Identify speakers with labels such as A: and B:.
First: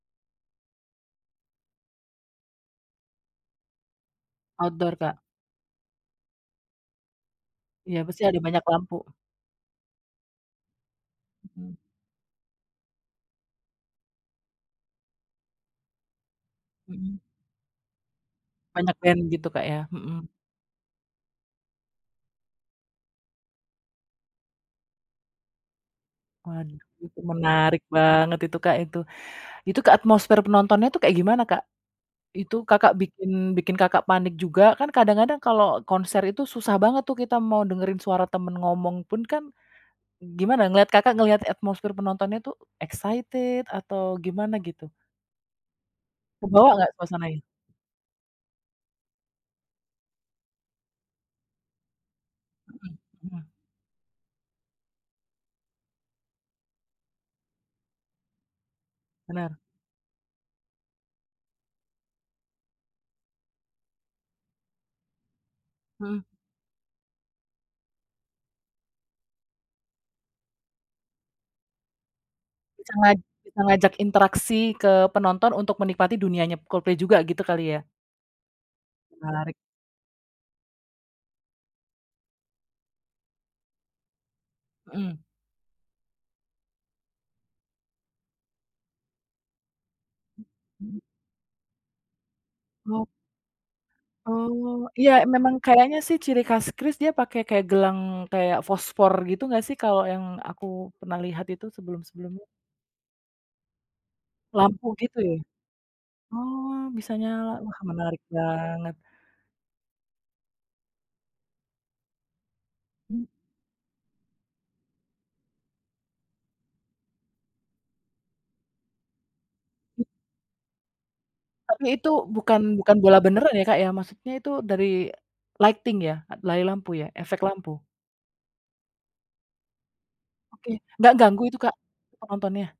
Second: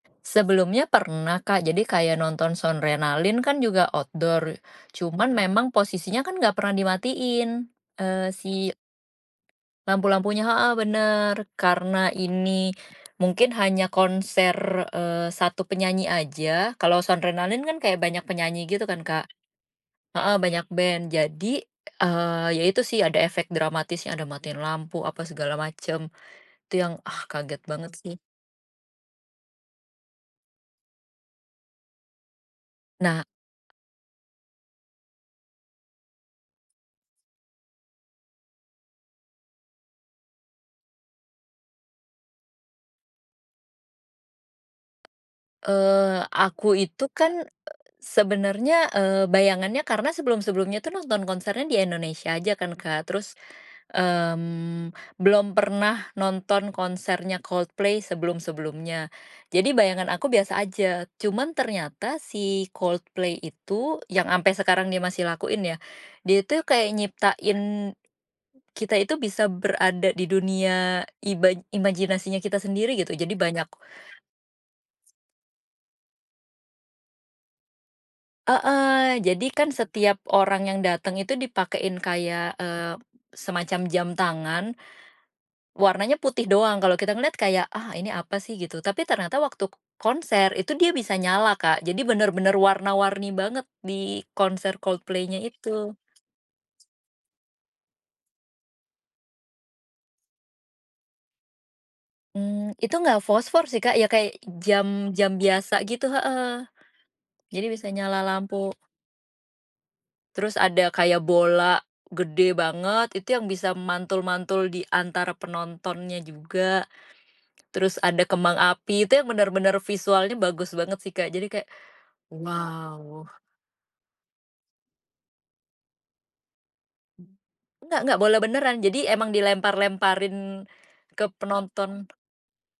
A: Sebelumnya pernah Kak jadi kaya nonton Soundrenaline kan juga outdoor,
B: Outdoor Kak.
A: cuman memang posisinya kan nggak pernah dimatiin,
B: Iya, pasti
A: eee,
B: ada banyak
A: si
B: lampu.
A: lampu-lampunya heeh, bener
B: Mhm.
A: karena ini mungkin hanya konser, eee, 1 penyanyi aja kalau
B: Mhm.
A: Soundrenaline kan kayak banyak penyanyi gitu
B: Banyak
A: kan
B: band
A: Kak
B: gitu Kak ya, mhm.
A: heeh, banyak band jadi, eee, ya itu sih ada efek dramatisnya ada matiin lampu apa segala macem, itu
B: Waduh,
A: yang,
B: itu
A: ah, kaget
B: menarik
A: banget sih.
B: banget itu Kak itu. Itu ke atmosfer penontonnya itu kayak gimana Kak? Itu Kakak
A: Nah.
B: bikin bikin Kakak panik juga kan kadang-kadang kalau konser itu susah banget tuh kita mau dengerin suara temen ngomong pun kan, gimana ngeliat Kakak ngeliat atmosfir penontonnya itu excited atau gimana gitu?
A: Eee,
B: Kebawa
A: aku
B: nggak
A: itu
B: suasananya?
A: kan, sebenarnya, eee, bayangannya karena sebelum-sebelumnya tuh nonton konsernya di Indonesia aja kan
B: Mhm
A: Kak terus,
B: mhm.
A: mmm, belum pernah nonton konsernya Coldplay sebelum-sebelumnya,
B: Benar.
A: jadi bayangan aku biasa aja cuman ternyata si Coldplay itu yang ampe sekarang dia masih lakuin ya,
B: Mhm.
A: dia itu kayak nyiptain, kita itu bisa berada di dunia ima imajinasinya kita
B: Itu
A: sendiri gitu
B: sangat
A: jadi
B: bisa
A: banyak.
B: ngajak interaksi ke penonton untuk menikmati dunianya Coldplay juga gitu kali ya.
A: Heeh, jadi
B: Menarik.
A: kan setiap orang yang dateng itu dipakein kayak, eee, semacam jam tangan,
B: Mhm.
A: warnanya putih doang kalau kita ngeliat kayak, ah, ini apa sih gitu tapi ternyata waktu konser itu dia bisa nyala Kak jadi bener-bener
B: Oh.
A: warna-warni banget di konser
B: Oh, iya,
A: Coldplaynya
B: memang
A: itu.
B: kayaknya sih ciri khas Chris dia pakai kayak gelang kayak fosfor gitu nggak sih kalau yang aku pernah lihat itu sebelum-sebelumnya.
A: Mmm, itu nggak fosfor sih Kak ya kayak
B: Lampu gitu ya?
A: jam-jam biasa gitu heeh,
B: Oh, bisa nyala,
A: jadi
B: wah,
A: bisa
B: menarik
A: nyala lampu.
B: banget.
A: Terus ada kayak bola gede banget
B: Mmm.
A: itu yang bisa mantul-mantul diantara penontonnya juga, terus ada kembang api itu yang bener-bener visualnya bagus banget sih Kak jadi kayak,
B: Tapi itu bukan bukan bola
A: wow.
B: beneran ya, Kak, ya? Maksudnya itu dari, lighting ya? Dari lampu ya efek lampu?
A: Enggak enggak bola beneran jadi emang dilempar-lemparin,
B: Oke, nggak
A: ke
B: ganggu itu Kak,
A: penonton.
B: ke penontonnya?